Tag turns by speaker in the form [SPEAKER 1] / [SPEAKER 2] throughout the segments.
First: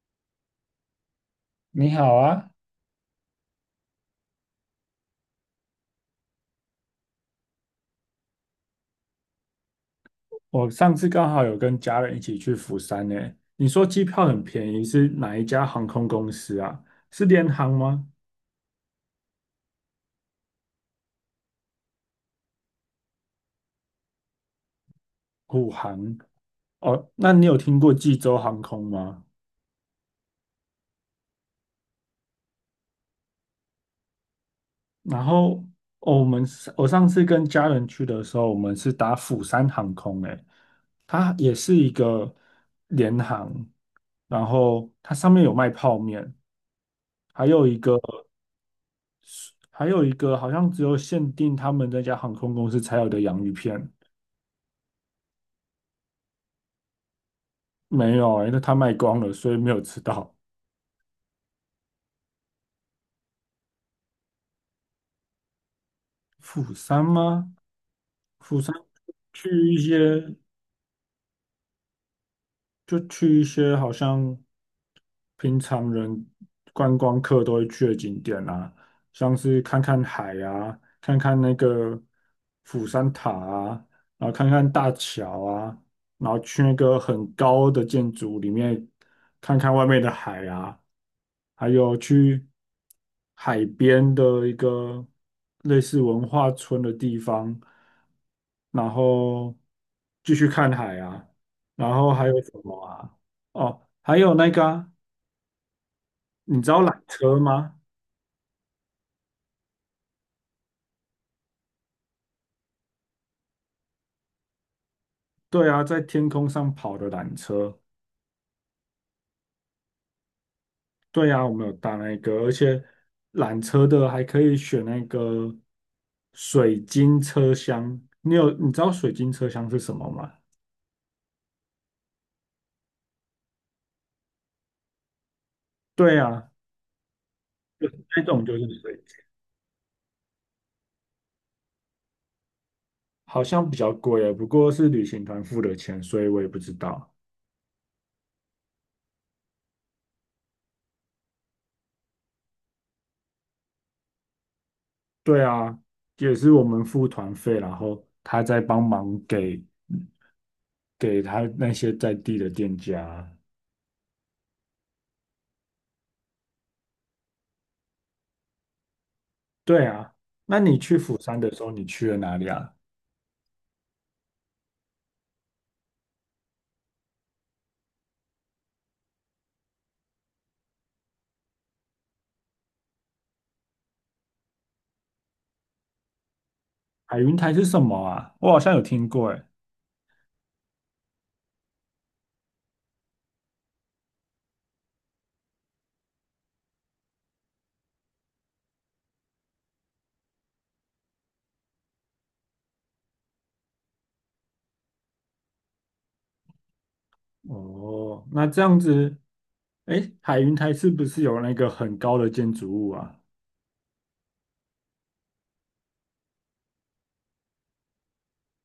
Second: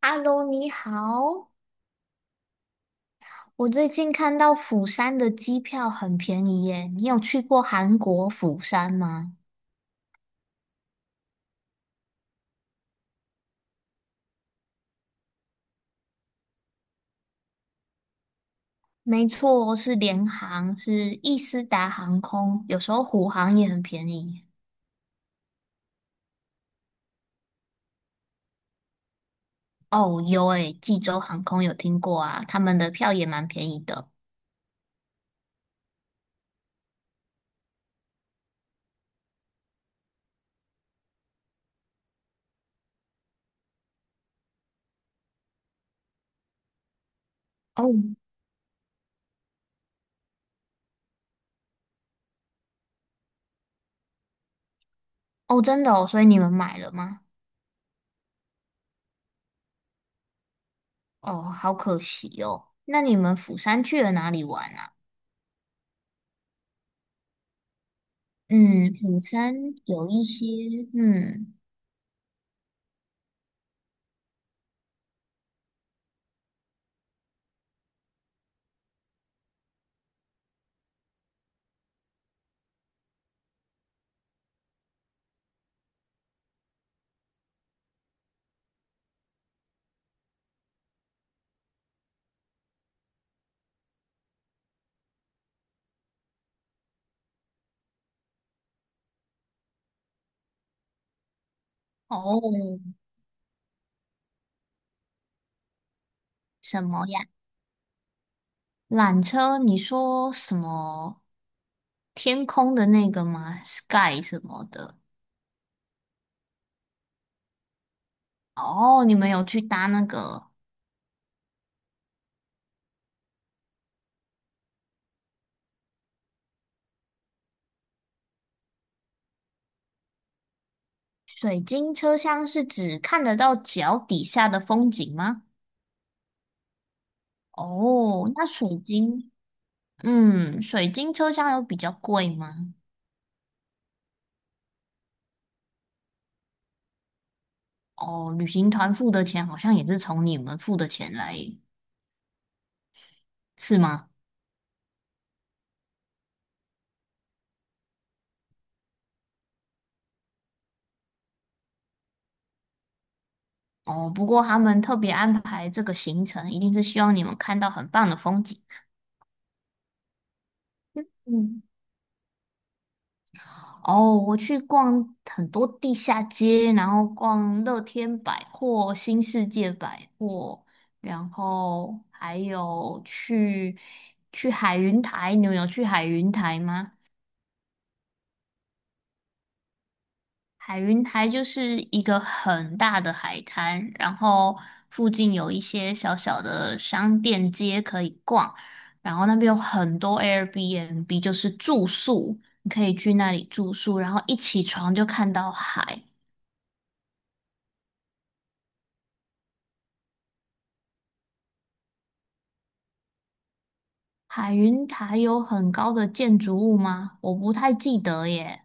[SPEAKER 1] Hello，你好。
[SPEAKER 2] 你好啊，
[SPEAKER 1] 我最近看到釜山的机票很便宜耶，你有去过韩国釜山吗？
[SPEAKER 2] 我上次刚好有跟家人一起去釜山呢。你说机票很便宜，是哪一家航空公司啊？是联航吗？
[SPEAKER 1] 没错，是联航，是易斯达航空，有时候虎航也很便宜。
[SPEAKER 2] 虎航？哦，那你有听过济州航空吗？
[SPEAKER 1] 哦，有诶，济州航空有听过啊，他们的票也蛮便宜的。
[SPEAKER 2] 然后，哦我们是我上次跟家人去的时候，我们是打釜山航空诶，它也是一个联航，然后它上面有卖泡面，还有一
[SPEAKER 1] 哦
[SPEAKER 2] 个。还有一个好像只有限定他们那家航空公司才有的洋芋片，
[SPEAKER 1] 哦，真的哦，所以你们买了吗？
[SPEAKER 2] 没有欸，因为他卖光了，所以没有吃到。
[SPEAKER 1] 哦，好可惜哦。那你们釜山去了哪里玩啊？
[SPEAKER 2] 釜山吗？釜山
[SPEAKER 1] 嗯，釜
[SPEAKER 2] 去
[SPEAKER 1] 山
[SPEAKER 2] 一
[SPEAKER 1] 有一
[SPEAKER 2] 些，
[SPEAKER 1] 些，嗯，
[SPEAKER 2] 就去一些好像平常人观光客都会去的景点啊，像是看看海啊，看看那个釜山塔啊，然后看看大桥啊，然后去那个很高的建筑里面看看外面的海啊，还有去海边的一个类似文化村的地方，然后继续看海啊。然后还有
[SPEAKER 1] 哦，
[SPEAKER 2] 什么啊？哦，还有那个啊，你知道
[SPEAKER 1] 什
[SPEAKER 2] 缆
[SPEAKER 1] 么呀？
[SPEAKER 2] 车吗？
[SPEAKER 1] 缆车，你说什么天空的那个吗？Sky 什么的？
[SPEAKER 2] 对啊，在天空上跑的缆车。
[SPEAKER 1] 哦，你们有去搭那个
[SPEAKER 2] 对啊，我们有搭那个，而且缆车的还可以选那个水晶车厢。你知道水晶车厢是什么吗？
[SPEAKER 1] 水晶车厢，是指看得到脚底下的风景吗？
[SPEAKER 2] 对啊，那
[SPEAKER 1] 哦，
[SPEAKER 2] 种
[SPEAKER 1] 那
[SPEAKER 2] 就是
[SPEAKER 1] 水
[SPEAKER 2] 水晶，
[SPEAKER 1] 晶，嗯，水晶车厢有比较贵吗？
[SPEAKER 2] 好像比较贵耶，不过是旅行团付的钱，所以我也不知道。
[SPEAKER 1] 哦，旅行团付的钱好像也是从你们付的钱来，是吗？
[SPEAKER 2] 对啊，也是我们付团费，然后他再帮忙给。给他那些在地的店家。
[SPEAKER 1] 哦，不过他们特别安排这个行程，一定是希望你们看到很棒的风景。
[SPEAKER 2] 对啊，那你去釜山的时
[SPEAKER 1] 嗯。
[SPEAKER 2] 候，你去了哪里啊？
[SPEAKER 1] 哦，我去逛很多地下街，然后逛乐天百货、新世界百货，然后还有去去海云台。你们有去海云台吗？
[SPEAKER 2] 海云台是什么啊？我好像有听过，哎。
[SPEAKER 1] 海云台就是一个很大的海滩，然后附近有一些小小的商店街可以逛，然后那边有很多 Airbnb，就是住宿，你可以去那里住宿，然后一起床就看到海。
[SPEAKER 2] 哦，那这样子，哎，海云台是不是有那个很高的建筑物啊？
[SPEAKER 1] 海云台有很高的建筑物吗？我不太记得耶。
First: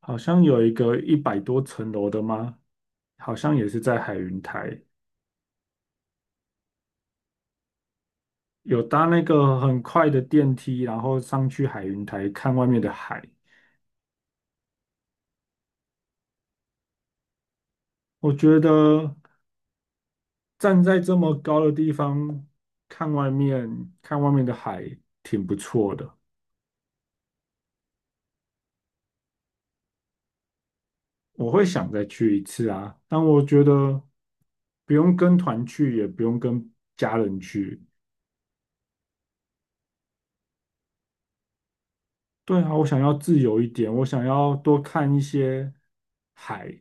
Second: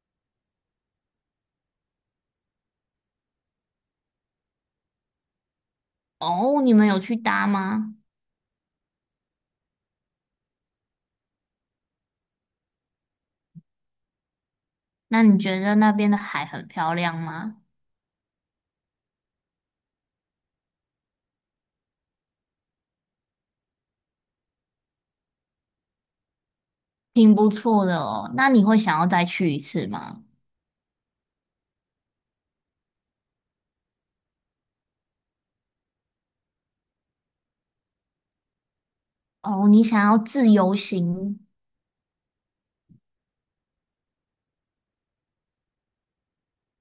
[SPEAKER 2] 好像有一个一百多层楼的吗？好像也是在海云台，
[SPEAKER 1] 哦，你们有去搭吗？
[SPEAKER 2] 有搭那个很快的电梯，然后上去海云台看外面的海。
[SPEAKER 1] 那你觉得那边的海很漂亮吗？
[SPEAKER 2] 我觉得。站在这么高的地方看外面，看外面的海，挺不错的。
[SPEAKER 1] 挺不错的哦。那你会想要再去一次吗？
[SPEAKER 2] 我会想再去一次啊，但我觉得不用跟团去，也不用跟家人去。
[SPEAKER 1] 哦，你想要自由行？
[SPEAKER 2] 对啊，我想要自由一点，我想要多看一些海、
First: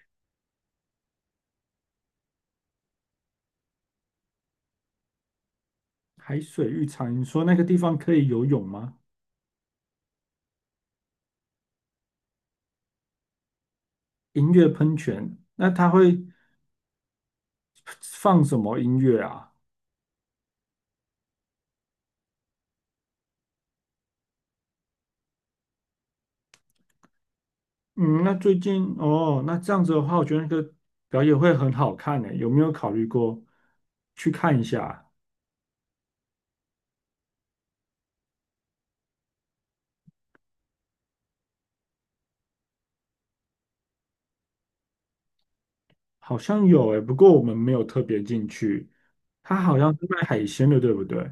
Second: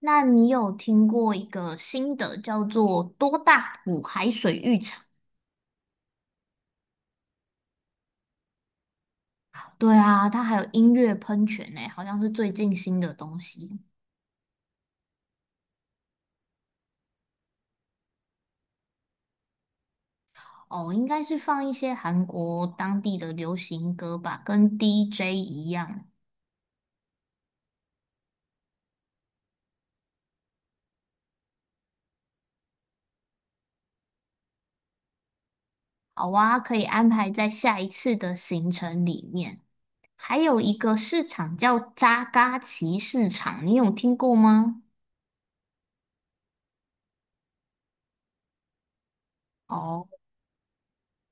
[SPEAKER 1] 那你有听过一个新的叫做多大浦海水浴场？
[SPEAKER 2] 海水浴场。你说那个地方可以游泳吗？
[SPEAKER 1] 对啊，它还有音乐喷泉呢，好像是最近新的东西。
[SPEAKER 2] 音乐喷泉，那它会放什么音乐啊？
[SPEAKER 1] 哦，应该是放一些韩国当地的流行歌吧，跟 DJ 一样。
[SPEAKER 2] 嗯，那最近哦，那这样子的话，我觉得那个表演会很好看诶，有没有考虑过去看一下？
[SPEAKER 1] 好啊，可以安排在下一次的行程里面。还有一个市场叫扎嘎奇市场，你有听过吗？
[SPEAKER 2] 好像有诶，不过我们没有特别进去。它好像是
[SPEAKER 1] 哦，
[SPEAKER 2] 卖海鲜的，对不对？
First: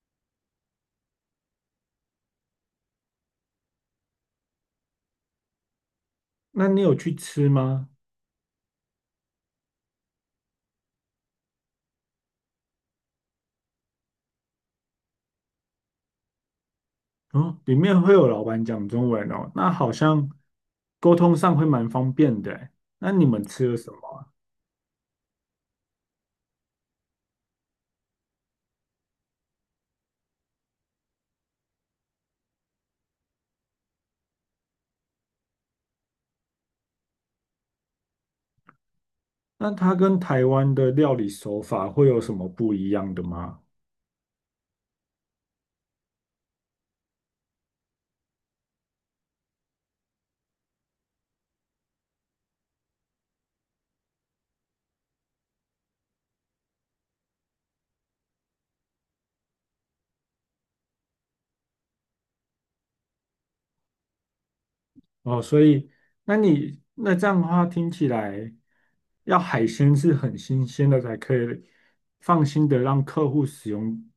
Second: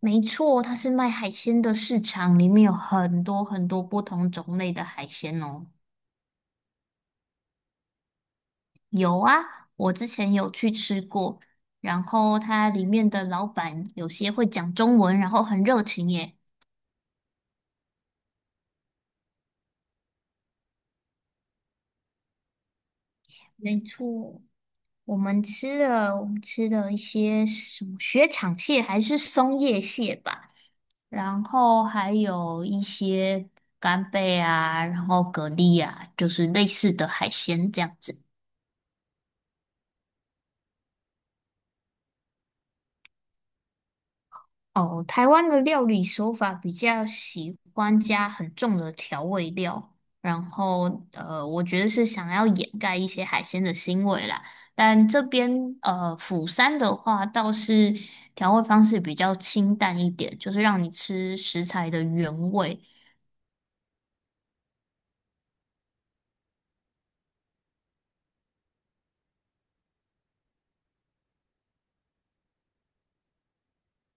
[SPEAKER 1] 没错，它是卖海鲜的市场，里面有很多很多不同种类的海鲜哦。
[SPEAKER 2] 那你有去吃吗？
[SPEAKER 1] 有啊，我之前有去吃过，然后它里面的老板有些会讲中文，然后很热情耶。
[SPEAKER 2] 哦，里面会有老板讲中文哦，那好像沟通上会蛮方便的诶。那你们吃了
[SPEAKER 1] 没
[SPEAKER 2] 什么？
[SPEAKER 1] 错。我们吃了，我们吃了一些什么雪场蟹还是松叶蟹吧，然后还有一些干贝啊，然后蛤蜊啊，就是类似的海鲜这样子。
[SPEAKER 2] 那它跟台湾的料理手法会有什么不一样的吗？
[SPEAKER 1] 哦，台湾的料理手法比较喜欢加很重的调味料，然后我觉得是想要掩盖一些海鲜的腥味啦。但这边釜山的话倒是调味方式比较清淡一点，就是让你吃食材的原味。
[SPEAKER 2] 哦，所以那你那这样的话，听起来要海鲜是很新鲜的才可以放心的让客户使用，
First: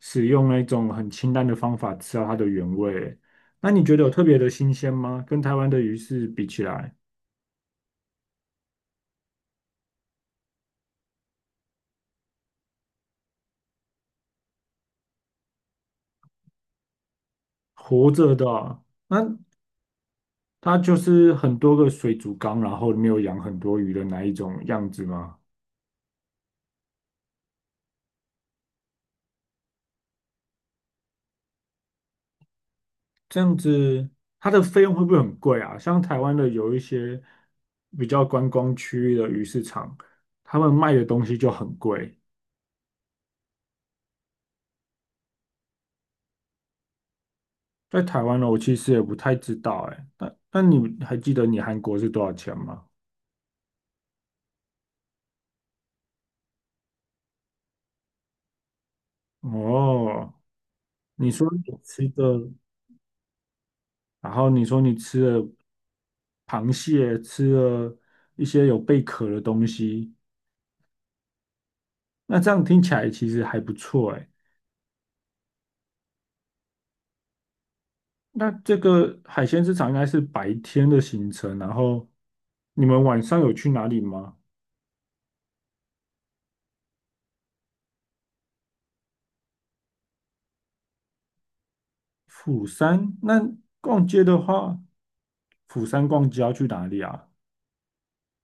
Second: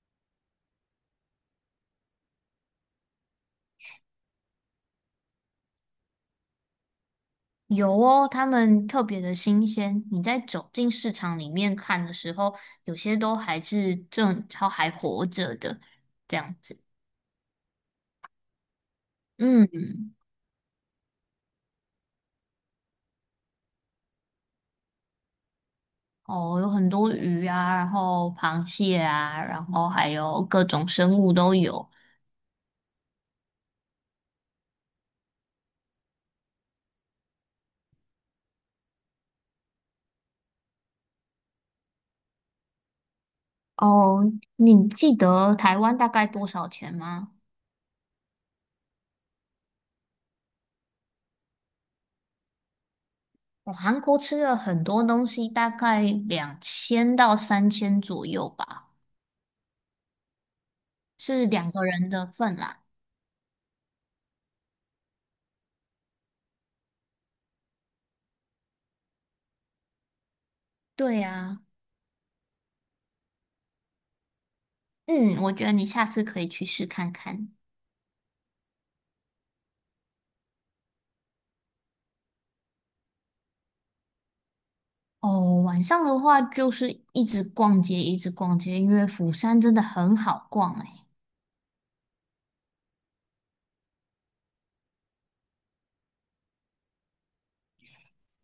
[SPEAKER 2] 那种很清淡的方法吃到它的原味。那你觉得有特别的新鲜吗？跟台湾的鱼是比起来，
[SPEAKER 1] 有哦，它们特别的新鲜。你在走进市场里面看的时候，有些都还是正，它还活着的，这样子。
[SPEAKER 2] 活着的啊，那
[SPEAKER 1] 嗯，
[SPEAKER 2] 它就是很多个水族缸，然后里面有养很多鱼的那一种样子吗？
[SPEAKER 1] 哦，有很多鱼啊，然后螃蟹啊，然后还有各种生物都有。
[SPEAKER 2] 这样子，它的费用会不会很贵啊？像台湾的有一些比较观光区域的鱼市场，他们卖的东西就很贵。
[SPEAKER 1] 哦，你记得台湾大概多少钱吗？
[SPEAKER 2] 在台湾呢，我其实也不太知道哎。那你还记得你韩国是多少钱吗？
[SPEAKER 1] 我韩国吃了很多东西，大概2000到3000左右吧，
[SPEAKER 2] 哦，你
[SPEAKER 1] 是
[SPEAKER 2] 说
[SPEAKER 1] 两
[SPEAKER 2] 你
[SPEAKER 1] 个
[SPEAKER 2] 吃
[SPEAKER 1] 人的
[SPEAKER 2] 的，
[SPEAKER 1] 份啦。
[SPEAKER 2] 然后你说你吃了螃蟹，吃了一些有贝壳的东西，
[SPEAKER 1] 对呀、
[SPEAKER 2] 那这样听起来其实还不错哎。
[SPEAKER 1] 嗯，我觉得你下次可以去试看看。
[SPEAKER 2] 那这个海鲜市场应该是白天的行程，然后你们晚上有去哪里吗？
[SPEAKER 1] 哦，晚上的话就是一直逛街，一直逛街，因为釜山真的很好逛诶。
[SPEAKER 2] 釜山，那逛街的话，釜山逛街要去哪里啊？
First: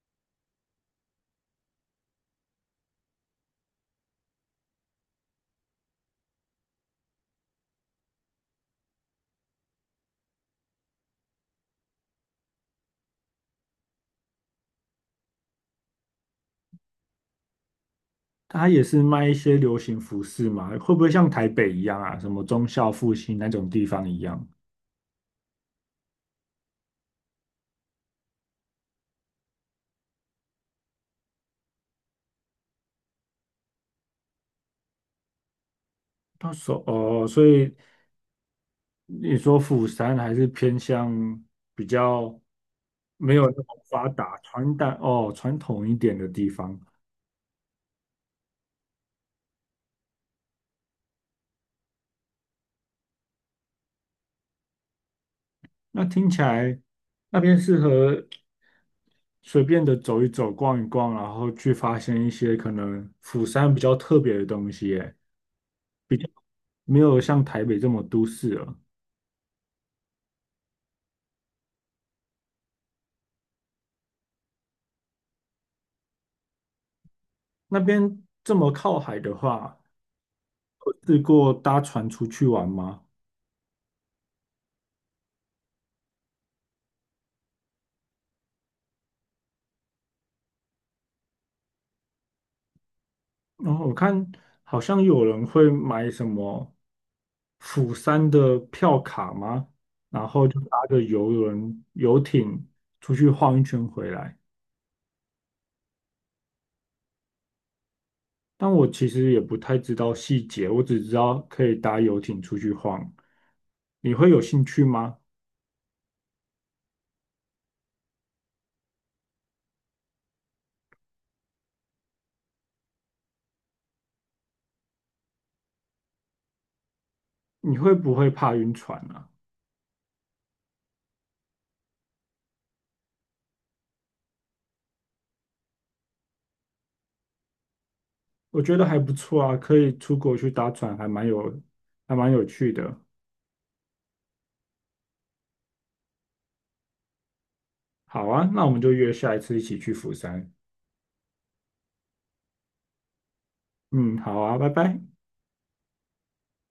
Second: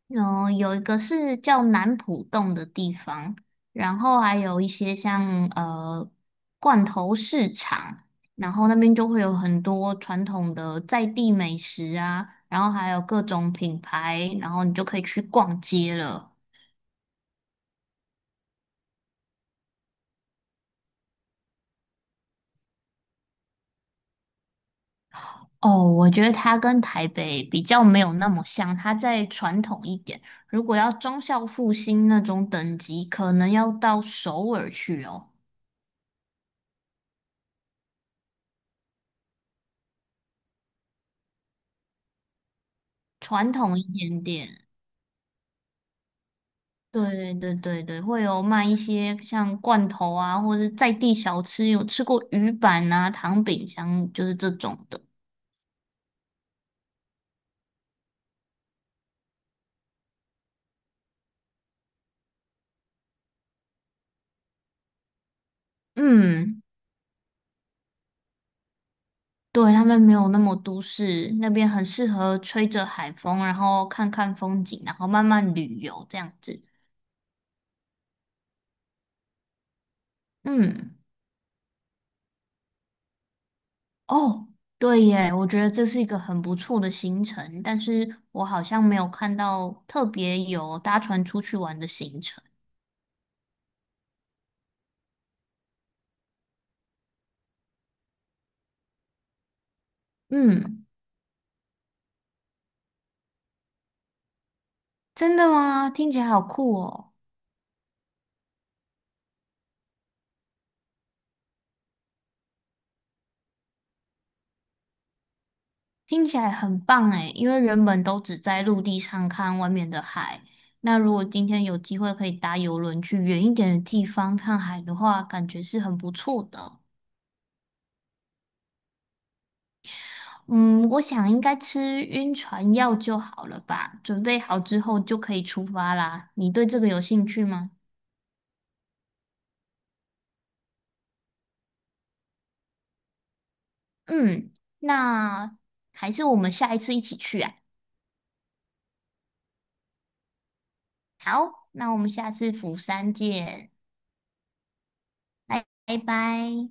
[SPEAKER 1] 嗯，有一个是叫南浦洞的地方，然后还有一些像罐头市场，然后那边就会有很多传统的在地美食啊，然后还有各种品牌，然后你就可以去逛街了。
[SPEAKER 2] 它也是卖一些流行服饰嘛，会不会像台北一样啊？什么忠孝复兴那种地方一样？
[SPEAKER 1] 哦，我觉得它跟台北比较没有那么像，它再传统一点。如果要忠孝复兴那种等级，可能要到首尔去哦，
[SPEAKER 2] 到时候哦，所以你说釜山还是偏向比较没有
[SPEAKER 1] 传
[SPEAKER 2] 那么
[SPEAKER 1] 统一
[SPEAKER 2] 发
[SPEAKER 1] 点
[SPEAKER 2] 达、
[SPEAKER 1] 点。
[SPEAKER 2] 传统一点的地方。
[SPEAKER 1] 对对对对，会有卖一些像罐头啊，或者是在地小吃，有吃过鱼板啊、糖饼香，就是这种的。
[SPEAKER 2] 那听起来那边适合随便的走一走、逛一逛，然后去发现一些可能釜山比较特别的东西，诶，比较
[SPEAKER 1] 嗯，
[SPEAKER 2] 没有像台北这么都市了。
[SPEAKER 1] 对，他们没有那么都市，那边很适合吹着海风，然后看看风景，然后慢慢旅游这样子。
[SPEAKER 2] 那边这么靠海的话，
[SPEAKER 1] 嗯。
[SPEAKER 2] 试过搭船出去玩吗？
[SPEAKER 1] 哦，对耶，我觉得这是一个很不错的行程，但是我好像没有看到特别有搭船出去玩的行程。
[SPEAKER 2] 然后我看好像有人会买什么釜山的票卡吗？然后就搭
[SPEAKER 1] 嗯，
[SPEAKER 2] 着游轮、游艇出去晃一圈回来。
[SPEAKER 1] 真的吗？听起来好酷哦，
[SPEAKER 2] 但我其实也不太知道细节，我只知道可以搭游艇出去晃。你会有兴趣吗？
[SPEAKER 1] 听起来很棒诶，因为原本都只在陆地上看外面的海，那如果今天有机会可以搭游轮去远一点的地方看海的话，感觉是很不错的。
[SPEAKER 2] 你会不会怕晕船啊？
[SPEAKER 1] 嗯，我想应该吃晕船药就好了吧，准备好之后就可以出发啦。你对这个有兴趣吗？
[SPEAKER 2] 我觉得还不错啊，可以出国去搭船，还蛮有趣的。
[SPEAKER 1] 嗯，那还是我们下一次一起去啊。
[SPEAKER 2] 好啊，那我们就约下一次一起去釜山。
[SPEAKER 1] 那我们下次釜山见，
[SPEAKER 2] 嗯，好啊，拜拜。
[SPEAKER 1] 拜拜拜